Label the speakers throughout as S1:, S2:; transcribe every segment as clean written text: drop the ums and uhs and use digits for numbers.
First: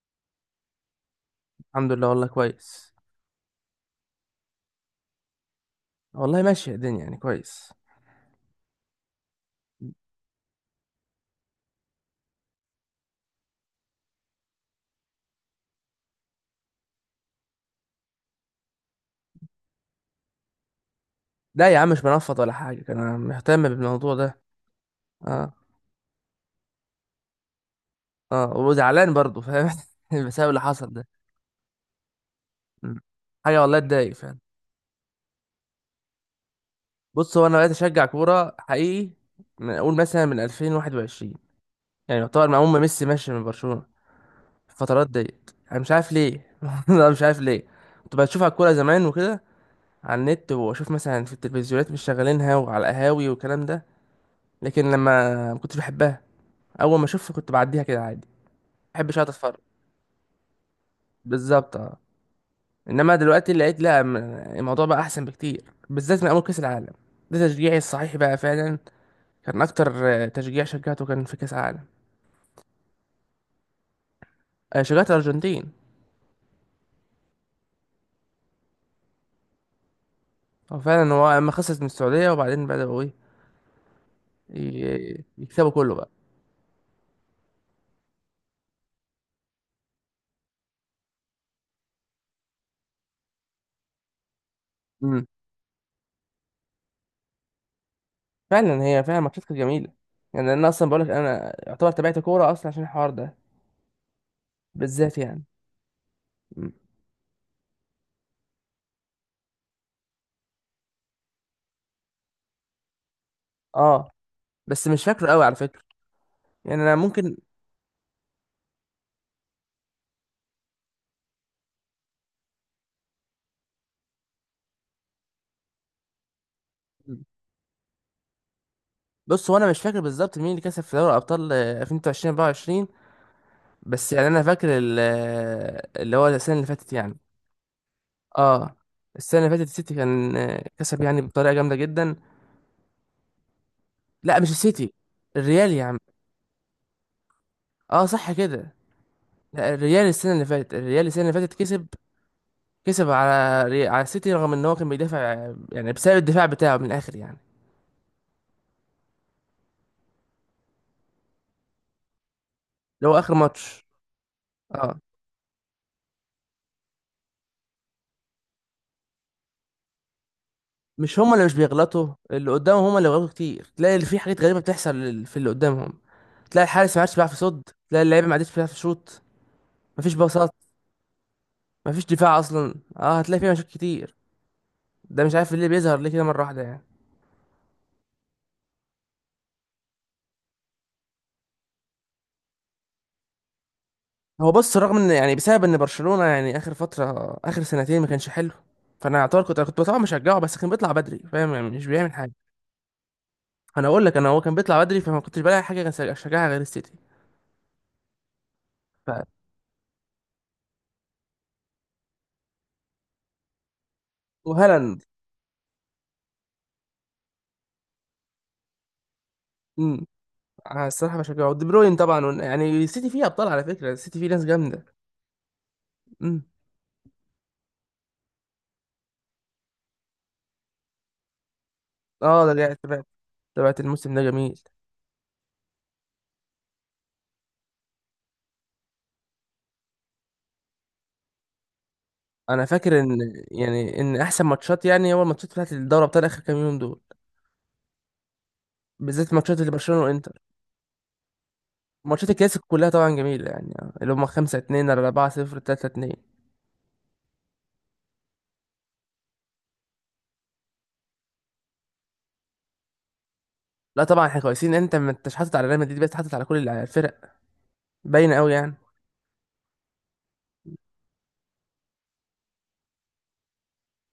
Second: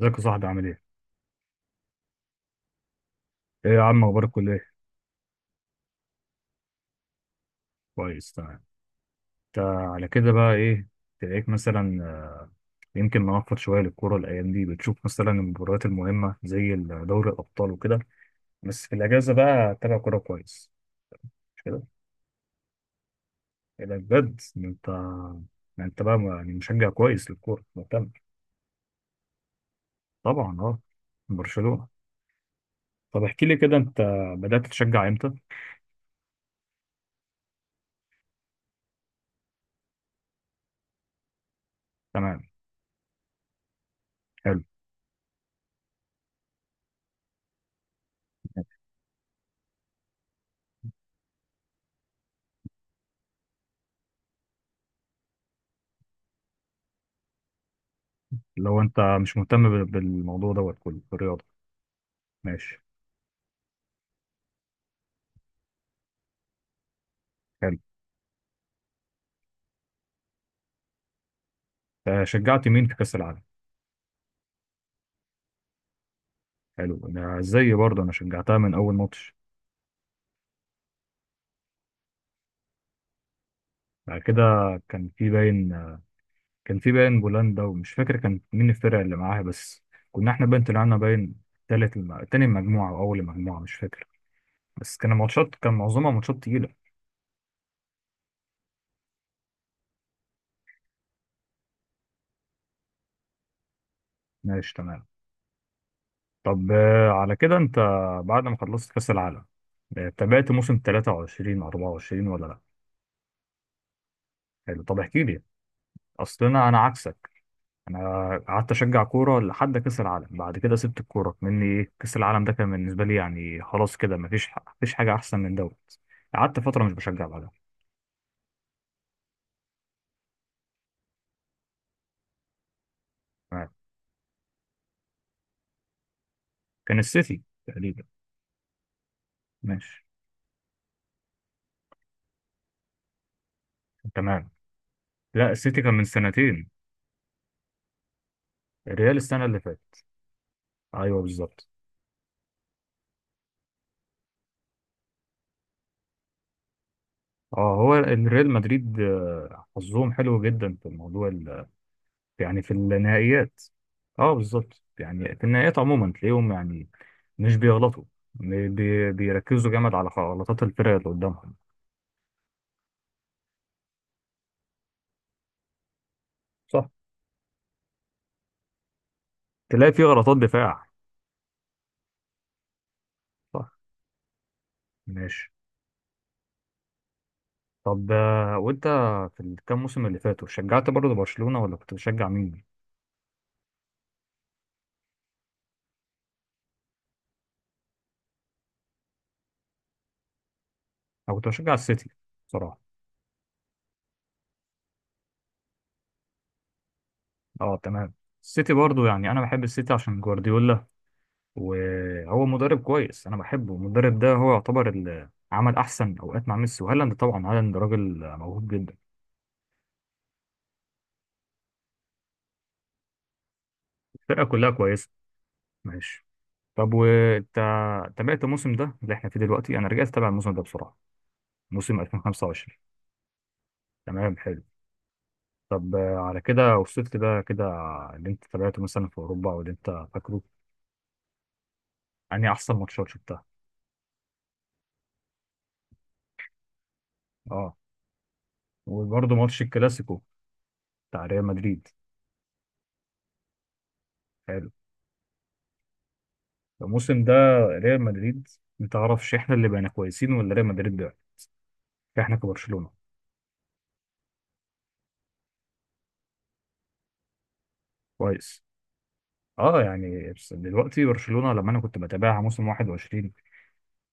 S1: ازيك يا صاحبي، عامل ايه؟
S2: الحمد لله، والله كويس.
S1: ايه يا عم، اخبار الكلية؟
S2: والله ماشية الدنيا يعني كويس.
S1: كويس، تمام. انت على كده بقى ايه تلاقيك مثلا، يمكن نوفر شوية للكورة الأيام دي بتشوف مثلا المباريات المهمة زي دوري الأبطال وكده؟ بس في الأجازة بقى تتابع كورة كويس. مش
S2: لا يا
S1: كده؟
S2: عم، مش بنفض ولا حاجة، كان انا مهتم
S1: ايه ده
S2: بالموضوع
S1: بجد،
S2: ده.
S1: ده انت.
S2: اه.
S1: ده انت بقى يعني مشجع كويس للكورة، مهتم.
S2: اه وزعلان برضه، فاهم. بسبب
S1: طبعا
S2: اللي
S1: اه.
S2: حصل ده.
S1: برشلونة.
S2: م.
S1: طب احكي لي
S2: حاجة
S1: كده
S2: والله
S1: انت،
S2: تضايق فعلا.
S1: بدأت تشجع امتى؟
S2: بص، هو انا بقيت اشجع كورة حقيقي من اقول مثلا من 2021، يعني
S1: تمام،
S2: يعتبر مع أم ميسي ماشي من برشلونة.
S1: حلو.
S2: الفترات ديت انا مش عارف ليه. انا مش عارف ليه كنت بشوف على الكورة زمان وكده، على النت واشوف مثلا في التلفزيونات مش شغالينها وعلى القهاوي والكلام ده. لكن لما ما كنتش بحبها، اول ما اشوفها كنت بعديها كده عادي.
S1: لو
S2: ما
S1: انت
S2: بحبش اقعد
S1: مش
S2: اتفرج.
S1: مهتم بالموضوع دوت كله، بالرياضة.
S2: بالظبط، اه.
S1: ماشي.
S2: انما دلوقتي لقيت لا الموضوع بقى احسن بكتير، بالذات من اول كاس العالم. ده
S1: حلو.
S2: تشجيعي الصحيح بقى فعلا. كان اكتر. تشجيع شجعته كان في كاس العالم.
S1: شجعت مين في كأس العالم؟
S2: شجعت الارجنتين.
S1: حلو، انا زي برضه انا شجعتها من اول ماتش.
S2: هو فعلا اما خسرت من السعوديه وبعدين بداوا ايه،
S1: بعد كده. كان في باين
S2: يكسبوا كله بقى.
S1: كان في باين بولندا ومش فاكر كان مين الفرق اللي معاها بس. كنا احنا باين طلعنا باين. تاني المجموعة او اول المجموعة، مش فاكر. بس كان
S2: امم،
S1: ماتشات، كان معظمها ماتشات تقيلة.
S2: فعلا، هي فعلا ماتشات كانت جميله. يعني انا اصلا بقولك انا يعتبر تابعت كوره اصلا عشان الحوار ده،
S1: ماشي، تمام.
S2: بالذات يعني.
S1: طب
S2: مم.
S1: على كده انت بعد ما خلصت كأس العالم، تابعت موسم 23 24 ولا لا؟
S2: اه.
S1: حلو،
S2: بس
S1: طب
S2: مش
S1: احكي
S2: فاكره
S1: لي.
S2: قوي على فكره.
S1: اصل انا
S2: يعني انا
S1: عكسك.
S2: ممكن.
S1: انا قعدت اشجع كوره لحد كاس العالم، بعد كده سبت الكوره. كمني ايه، كاس العالم ده كان بالنسبه لي يعني خلاص، كده مفيش. مفيش حاجه احسن من دوت. قعدت فتره مش بشجع بعدها.
S2: بص، هو انا مش فاكر بالظبط مين اللي كسب في دوري ابطال 2023-24.
S1: تمام.
S2: بس يعني انا فاكر اللي هو السنه اللي فاتت
S1: كان
S2: يعني.
S1: السيتي تقريبا.
S2: اه، السنه اللي فاتت السيتي
S1: ماشي،
S2: كان كسب يعني بطريقه جامده جدا. لا،
S1: تمام.
S2: مش السيتي،
S1: لا،
S2: الريال
S1: السيتي
S2: يا
S1: كان
S2: عم.
S1: من سنتين.
S2: اه صح كده.
S1: الريال السنه اللي
S2: لا،
S1: فاتت.
S2: الريال السنه اللي فاتت، الريال
S1: ايوه
S2: السنه اللي فاتت
S1: بالظبط.
S2: كسب، كسب على على السيتي، رغم ان هو كان بيدافع، يعني بسبب الدفاع بتاعه من الاخر يعني،
S1: اه، هو الريال مدريد حظهم حلو جدا في الموضوع يعني في
S2: اللي هو اخر
S1: النهائيات.
S2: ماتش.
S1: اه بالظبط،
S2: اه،
S1: يعني في النهائيات عموما تلاقيهم يعني مش بيغلطوا. بيركزوا جامد على غلطات الفرق اللي
S2: مش هما اللي مش
S1: قدامهم.
S2: بيغلطوا، اللي قدامهم هما اللي بيغلطوا كتير. تلاقي اللي في حاجات غريبه بتحصل في اللي قدامهم. تلاقي
S1: صح.
S2: الحارس ما عادش بيعرف يصد، تلاقي اللعيبه ما عادش بيعرف يشوط،
S1: تلاقي فيه
S2: مفيش
S1: غلطات
S2: باصات،
S1: دفاع.
S2: مفيش دفاع اصلا. اه، هتلاقي فيه مشاكل
S1: صح.
S2: كتير. ده مش
S1: ماشي،
S2: عارف ليه بيظهر ليه كده مره واحده يعني.
S1: طب وانت في الكام موسم اللي فاتوا شجعت برضه برشلونة ولا كنت بتشجع مين؟
S2: هو بص، رغم ان يعني بسبب ان برشلونه يعني اخر فتره اخر سنتين ما كانش حلو، فانا اعتبر كنت طبعا مشجعه، بس كان بيطلع بدري
S1: انا كنت
S2: فاهم يعني،
S1: بشجع
S2: مش
S1: السيتي
S2: بيعمل حاجه.
S1: بصراحة.
S2: انا اقول لك، انا هو كان بيطلع بدري فما كنتش بلاقي حاجه كان اشجعها غير السيتي.
S1: اه تمام. السيتي برضه،
S2: ف...
S1: يعني انا بحب السيتي عشان جوارديولا. وهو مدرب كويس، انا بحبه المدرب ده، هو يعتبر
S2: وهالاند.
S1: اللي عمل احسن اوقات مع ميسي وهالاند. طبعا هالاند راجل موهوب جدا.
S2: امم. الصراحه بشجعه ودي بروين طبعا، يعني السيتي فيه ابطال على فكره، السيتي فيه
S1: الفرقة
S2: ناس
S1: كلها
S2: جامده.
S1: كويسة. ماشي.
S2: امم.
S1: طب وانت تابعت الموسم ده اللي احنا فيه دلوقتي؟ انا رجعت اتابع الموسم ده بسرعة، موسم
S2: اه ده جاي
S1: 2025.
S2: تبعت، تبعت الموسم ده
S1: تمام،
S2: جميل.
S1: حلو. طب على كده وصلت كده كده اللي انت تابعته مثلا في اوروبا او اللي انت فاكره، يعني
S2: انا
S1: احسن
S2: فاكر
S1: ماتشات
S2: ان
S1: شفتها.
S2: يعني ان احسن ماتشات يعني هو الماتشات بتاعت الدوري بتاع اخر كام يوم دول،
S1: اه، وبرضه
S2: بالذات ماتشات
S1: ماتش
S2: اللي برشلونه
S1: الكلاسيكو
S2: وانتر،
S1: بتاع ريال مدريد.
S2: ماتشات الكلاسيكو كلها طبعا جميله يعني، اللي هم 5
S1: حلو.
S2: 2 4-0 3-2.
S1: الموسم ده ريال مدريد، ما تعرفش احنا اللي بقينا كويسين ولا ريال مدريد بقى؟ احنا كبرشلونة.
S2: لا طبعا احنا كويسين، انت ما انتش حاطط على ريال مدريد بس، حاطط على كل الفرق، باينه قوي
S1: كويس.
S2: يعني.
S1: اه يعني، بس دلوقتي برشلونة لما انا كنت بتابعها موسم 21،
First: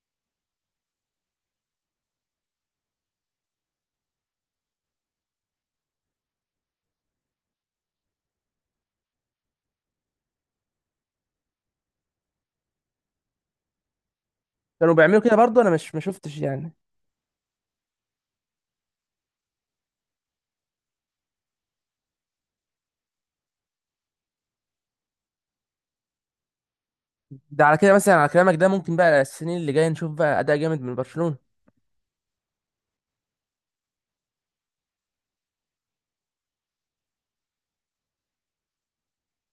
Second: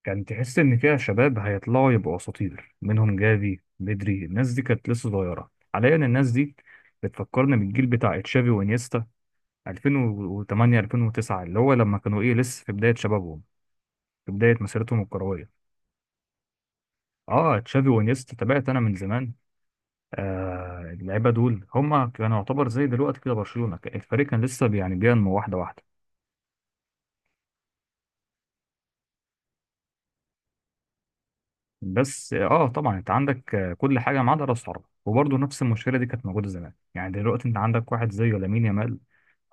S1: كان تحس ان فيها شباب هيطلعوا يبقوا اساطير منهم جافي، بدري، الناس دي كانت لسه صغيرة، حاليا الناس دي بتفكرني بالجيل بتاع تشافي وانيستا 2008 2009، اللي هو لما كانوا ايه لسه في بداية شبابهم، في بداية
S2: كانوا
S1: مسيرتهم
S2: بيعملوا كده
S1: الكروية.
S2: برضه، انا مش ما شفتش يعني.
S1: اه، تشافي وانيستا تابعت انا من زمان. اللعيبة دول هم كانوا يعتبر زي دلوقتي كده برشلونة، الفريق كان لسه يعني بينمو واحدة واحدة.
S2: ده على كده مثلا، على كلامك ده ممكن بقى السنين اللي جايه نشوف بقى اداء جامد من برشلونه.
S1: بس اه، طبعا انت عندك كل حاجة ما عدا راس حربة. وبرضه نفس المشكلة دي كانت موجودة زمان. يعني دلوقتي انت عندك واحد زي لامين يامال،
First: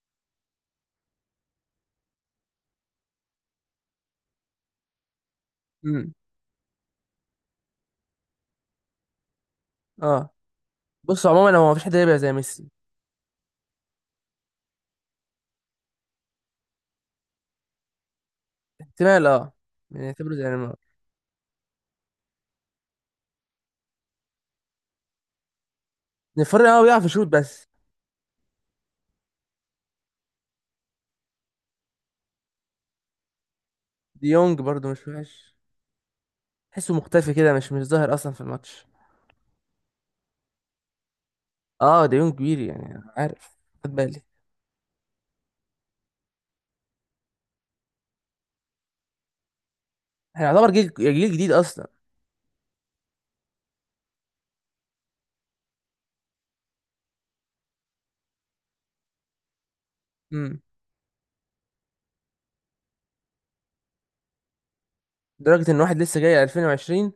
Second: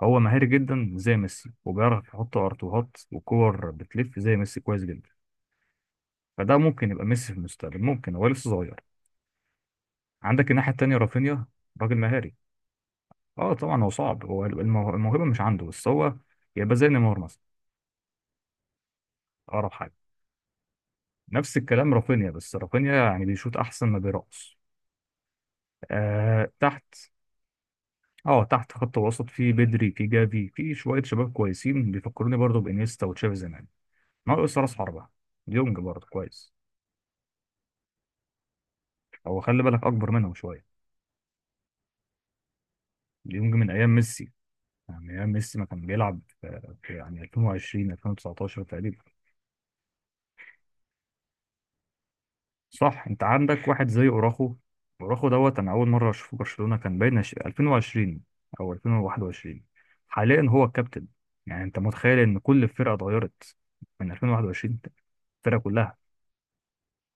S1: هو مهاري جدا زي ميسي وبيعرف يحط ارتوهات وكور بتلف زي ميسي كويس جدا.
S2: امم.
S1: فده ممكن يبقى ميسي في المستقبل، ممكن، هو لسه صغير.
S2: اه.
S1: عندك الناحية التانية
S2: بص
S1: رافينيا،
S2: عموما، هو مفيش حد
S1: راجل
S2: يبقى زي
S1: مهاري.
S2: ميسي.
S1: اه طبعا، هو صعب، هو الموهبة مش عنده، بس هو يبقى زي نيمار مثلا.
S2: احتمال اه.
S1: أقرب حاجة.
S2: يعني نعتبره زي نيمار.
S1: نفس الكلام رافينيا، بس رافينيا يعني بيشوط أحسن ما بيرقص. آه
S2: نفرق، هو
S1: تحت.
S2: بيعرف يشوط بس.
S1: اه تحت، خط وسط في بدري، في جافي، في شوية شباب كويسين بيفكروني برضه بإنيستا وتشافي زمان. ناقص
S2: ديونج
S1: راس
S2: برضه
S1: حربة.
S2: مش وحش.
S1: ديونج برضه كويس.
S2: تحسه مختفي كده، مش ظاهر اصلا في الماتش.
S1: هو خلي بالك أكبر منهم شوية.
S2: اه ديونج كبير يعني،
S1: ديونج
S2: عارف،
S1: من أيام
S2: خد بالي.
S1: ميسي، يعني أيام ميسي ما كان بيلعب في يعني 2020 2019 تقريبا.
S2: احنا يعتبر جيل جديد اصلا.
S1: صح، انت عندك واحد زي اوراخو. اوراخو دوت انا اول مره اشوفه برشلونه كان باين 2020 او 2021. حاليا
S2: امم.
S1: هو الكابتن. يعني انت متخيل ان كل الفرقه اتغيرت من 2021؟ الفرقه
S2: لدرجه ان
S1: كلها،
S2: واحد لسه جاي 2020،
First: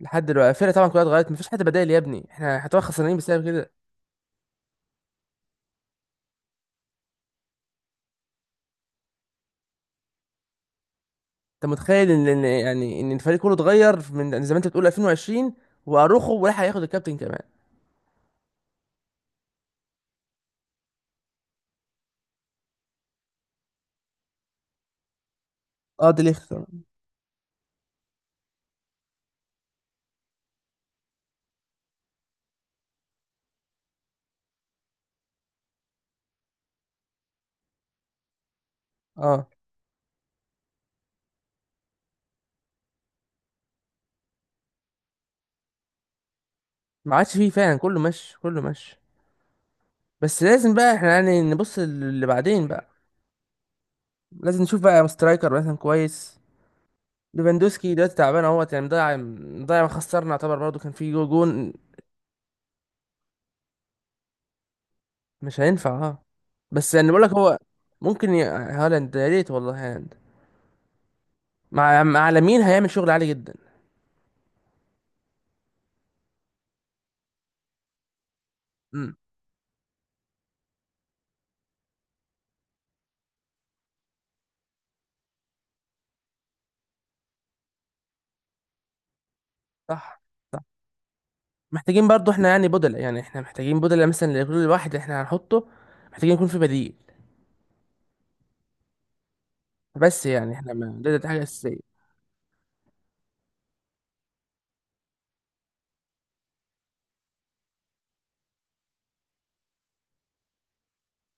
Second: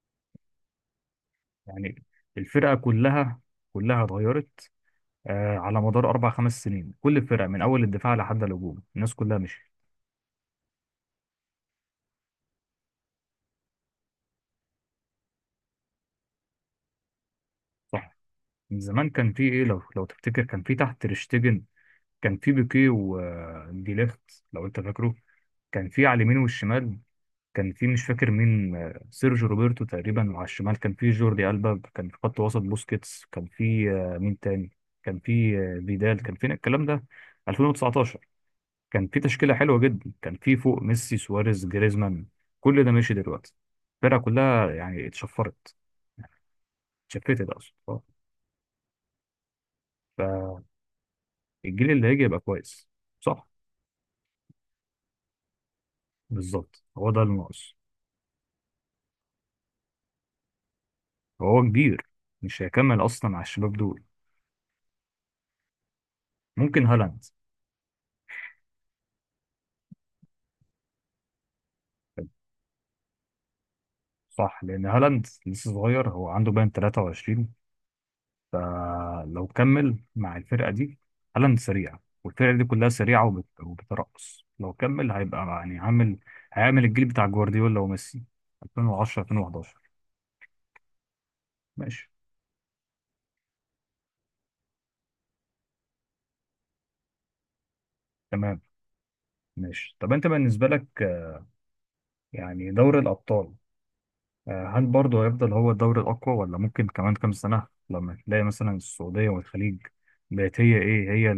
S2: لحد دلوقتي الفرقه طبعا كلها اتغيرت، مفيش حد بدائل يا
S1: يعني
S2: ابني، احنا
S1: الفرقه
S2: هتبقى خسرانين
S1: كلها
S2: بسبب كده.
S1: كلها اتغيرت. آه، على مدار اربع خمس سنين كل الفرقه من اول الدفاع لحد الهجوم الناس كلها مشيت.
S2: انت متخيل ان يعني ان الفريق كله اتغير من زي ما انت بتقول 2020، واروخو ولا هياخد الكابتن كمان.
S1: صح. من زمان كان في ايه، لو تفتكر، كان في تحت تريشتجن. كان في بيكيه وديليخت، لو انت فاكره. كان في
S2: اه،
S1: على
S2: دي
S1: اليمين
S2: ليخت.
S1: والشمال. كان في مش فاكر مين، سيرجيو روبرتو تقريبا. وعلى الشمال كان في جوردي ألبا. كان في خط وسط بوسكيتس. كان في مين تاني؟ كان في فيدال، كان في الكلام ده 2019. كان في
S2: اه
S1: تشكيلة حلوة جدا، كان في فوق ميسي، سواريز، جريزمان. كل ده ماشي دلوقتي. الفرقة كلها يعني
S2: ما عادش
S1: اتشفتت،
S2: فيه
S1: أقصد
S2: فعلا، كله
S1: آه.
S2: ماشي كله ماشي. بس لازم بقى احنا يعني نبص
S1: فالجيل اللي هيجي
S2: اللي
S1: يبقى
S2: بعدين
S1: كويس.
S2: بقى،
S1: صح.
S2: لازم نشوف بقى سترايكر مثلا كويس.
S1: بالظبط، هو ده اللي ناقص.
S2: ليفاندوسكي دلوقتي تعبان اهوت يعني، مضيع مضيع. ما خسرنا يعتبر برضه، كان في
S1: هو
S2: جون.
S1: كبير، مش هيكمل أصلا على الشباب دول.
S2: مش هينفع اه.
S1: ممكن
S2: بس يعني بقول
S1: هالاند.
S2: لك هو ممكن هالاند، يا ريت والله هالاند مع لامين هيعمل شغل عالي جدا.
S1: صح، لان هالاند لسه صغير، هو عنده باين 23،
S2: امم
S1: فلو كمل مع الفرقه دي، هالاند سريع والفرقه دي كلها سريعه وبترقص، لو كمل هيبقى يعني عامل. هيعمل الجيل بتاع جوارديولا وميسي 2010 2011.
S2: صح. محتاجين
S1: ماشي،
S2: برضو احنا يعني بدلة، يعني احنا محتاجين بدلة مثلا لكل واحد احنا هنحطه، محتاجين يكون في بديل.
S1: تمام. ماشي، طب
S2: بس
S1: انت
S2: يعني
S1: بالنسبه
S2: احنا ما
S1: لك
S2: ده حاجة أساسية.
S1: يعني دوري الابطال، هل برضه هيفضل هو الدوري الاقوى، ولا ممكن كمان كام سنه لما تلاقي مثلا السعوديه والخليج بقت هي ايه، هي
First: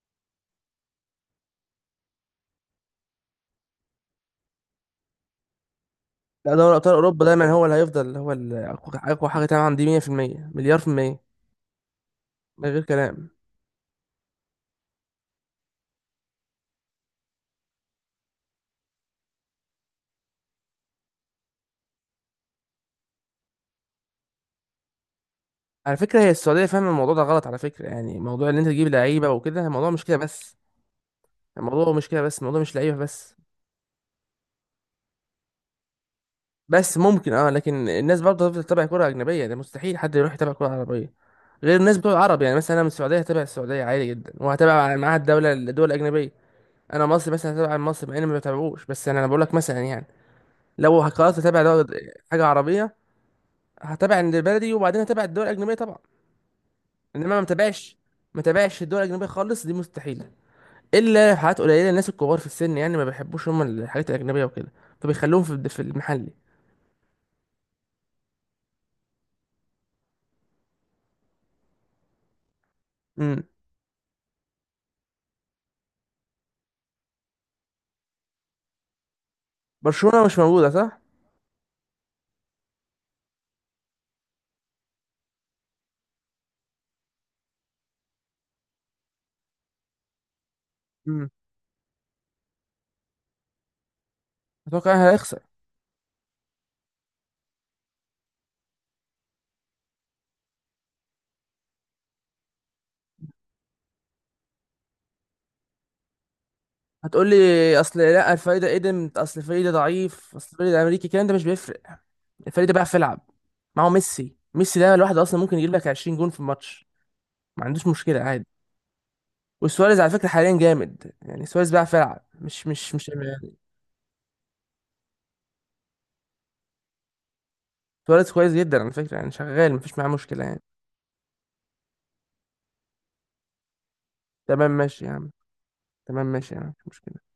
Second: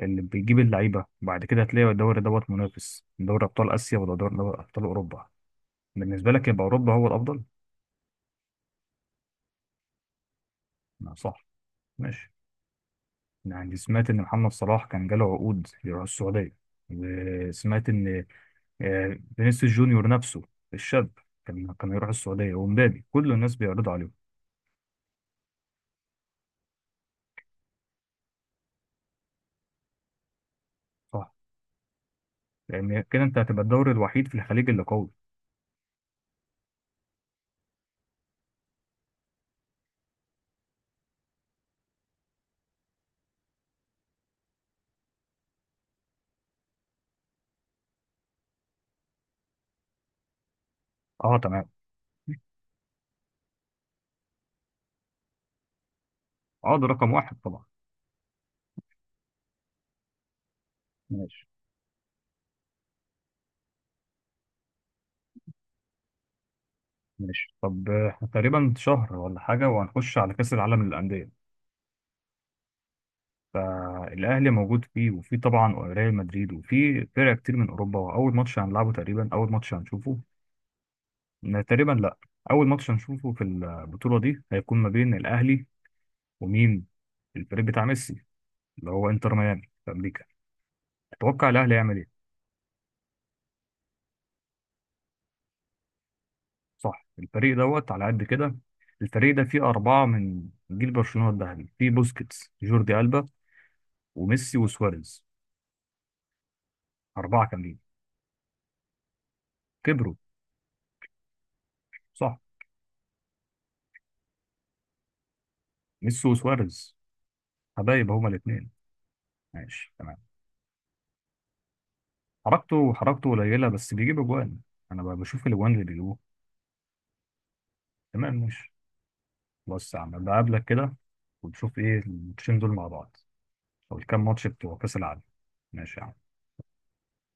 S1: اللي بيجيب اللعيبه، وبعد كده هتلاقي الدوري دوت منافس دوري ابطال اسيا ولا دوري دوري ابطال اوروبا؟ بالنسبه لك
S2: لا،
S1: يبقى
S2: دوري
S1: اوروبا
S2: أبطال
S1: هو
S2: أوروبا
S1: الافضل.
S2: دايما هو اللي هيفضل هو أقوى، أقوى حاجة طبعا، دي 100% مليار في
S1: لا
S2: المية،
S1: صح. ماشي.
S2: من غير كلام.
S1: يعني سمعت ان محمد صلاح كان جاله عقود يروح السعوديه. وسمعت ان فينيسيوس جونيور نفسه الشاب كان يروح السعوديه، ومبابي، كل الناس بيعرضوا عليهم.
S2: على فكرة هي السعودية فاهمة الموضوع ده غلط، على فكرة. يعني موضوع إن أنت تجيب لعيبة وكده، الموضوع مش كده بس،
S1: صح،
S2: الموضوع مش كده بس، الموضوع مش لعيبة
S1: لان كده
S2: بس.
S1: انت هتبقى الدوري الوحيد في الخليج اللي قوي.
S2: بس ممكن اه، لكن الناس برضه هتفضل تتابع كرة أجنبية. ده مستحيل حد يروح يتابع كرة عربية، غير الناس بتوع العرب. يعني مثلا أنا من السعودية هتابع السعودية عادي جدا، وهتابع معاها الدول الأجنبية. أنا مصر مثلا هتابع مصر، مع إني ما بتابعوش. بس أنا بقول لك مثلا يعني، لو
S1: اه
S2: قررت أتابع
S1: تمام.
S2: حاجة عربية، هتابع اللي بلدي وبعدين هتابع الدول الأجنبية طبعا.
S1: اه ده رقم
S2: إنما
S1: واحد
S2: ما
S1: طبعا.
S2: متابعش، ما متابعش الدول الأجنبية خالص، دي مستحيلة. إلا
S1: ماشي.
S2: حالات قليلة، الناس الكبار في السن يعني ما بيحبوش هم الحاجات الأجنبية وكده، فبيخلوهم في المحلي.
S1: ماشي، طب احنا تقريبا شهر ولا حاجه وهنخش على كاس العالم للانديه.
S2: امم.
S1: فالاهلي موجود فيه، وفي طبعا ريال مدريد، وفي فرق كتير من اوروبا، واول ماتش هنلعبه تقريبا، اول ماتش هنشوفه.
S2: برشلونة مش موجودة، صح؟
S1: لا، تقريبا لا. اول ماتش هنشوفه في البطوله دي هيكون ما بين الاهلي ومين؟ الفريق بتاع ميسي، اللي هو انتر ميامي في امريكا. تتوقع الاهلي هيعمل ايه؟
S2: اتوقع انا هيخسر.
S1: صح، الفريق دوت على قد كده. الفريق ده فيه اربعه من جيل برشلونه الذهبي، فيه بوسكيتس، جوردي البا، وميسي، وسواريز.
S2: هتقول لي
S1: اربعه كاملين
S2: اصل لا، الفريق ده قدم، اصل الفريق ده
S1: كبروا.
S2: ضعيف، اصل الفريق ده امريكي، الكلام ده مش بيفرق.
S1: صح.
S2: الفريق ده بيعرف يلعب، معه ميسي. ميسي ده الواحد اصلا ممكن يجيب لك 20
S1: ميسي
S2: جون في الماتش،
S1: وسواريز
S2: ما عندوش
S1: حبايب
S2: مشكله
S1: هما
S2: عادي.
S1: الاثنين. ماشي،
S2: وسواريز على
S1: تمام.
S2: فكره حاليا جامد يعني، سواريز بيعرف يلعب، مش
S1: حركته
S2: مش
S1: حركته
S2: يعني.
S1: قليله بس بيجيب اجوان. انا بشوف الاجوان اللي بيجيبوه.
S2: سواريز
S1: تمام،
S2: كويس
S1: ماشي.
S2: جدا على فكره يعني، شغال
S1: بص يا
S2: مفيش معاه
S1: عم
S2: مشكله يعني.
S1: بقابلك كده، وتشوف ايه الماتشين دول مع بعض، او الكام ماتش
S2: تمام
S1: بتوع كاس
S2: ماشي يا
S1: العالم.
S2: عم.
S1: ماشي يا
S2: تمام
S1: عم.
S2: ماشي يا عم، مش مشكله.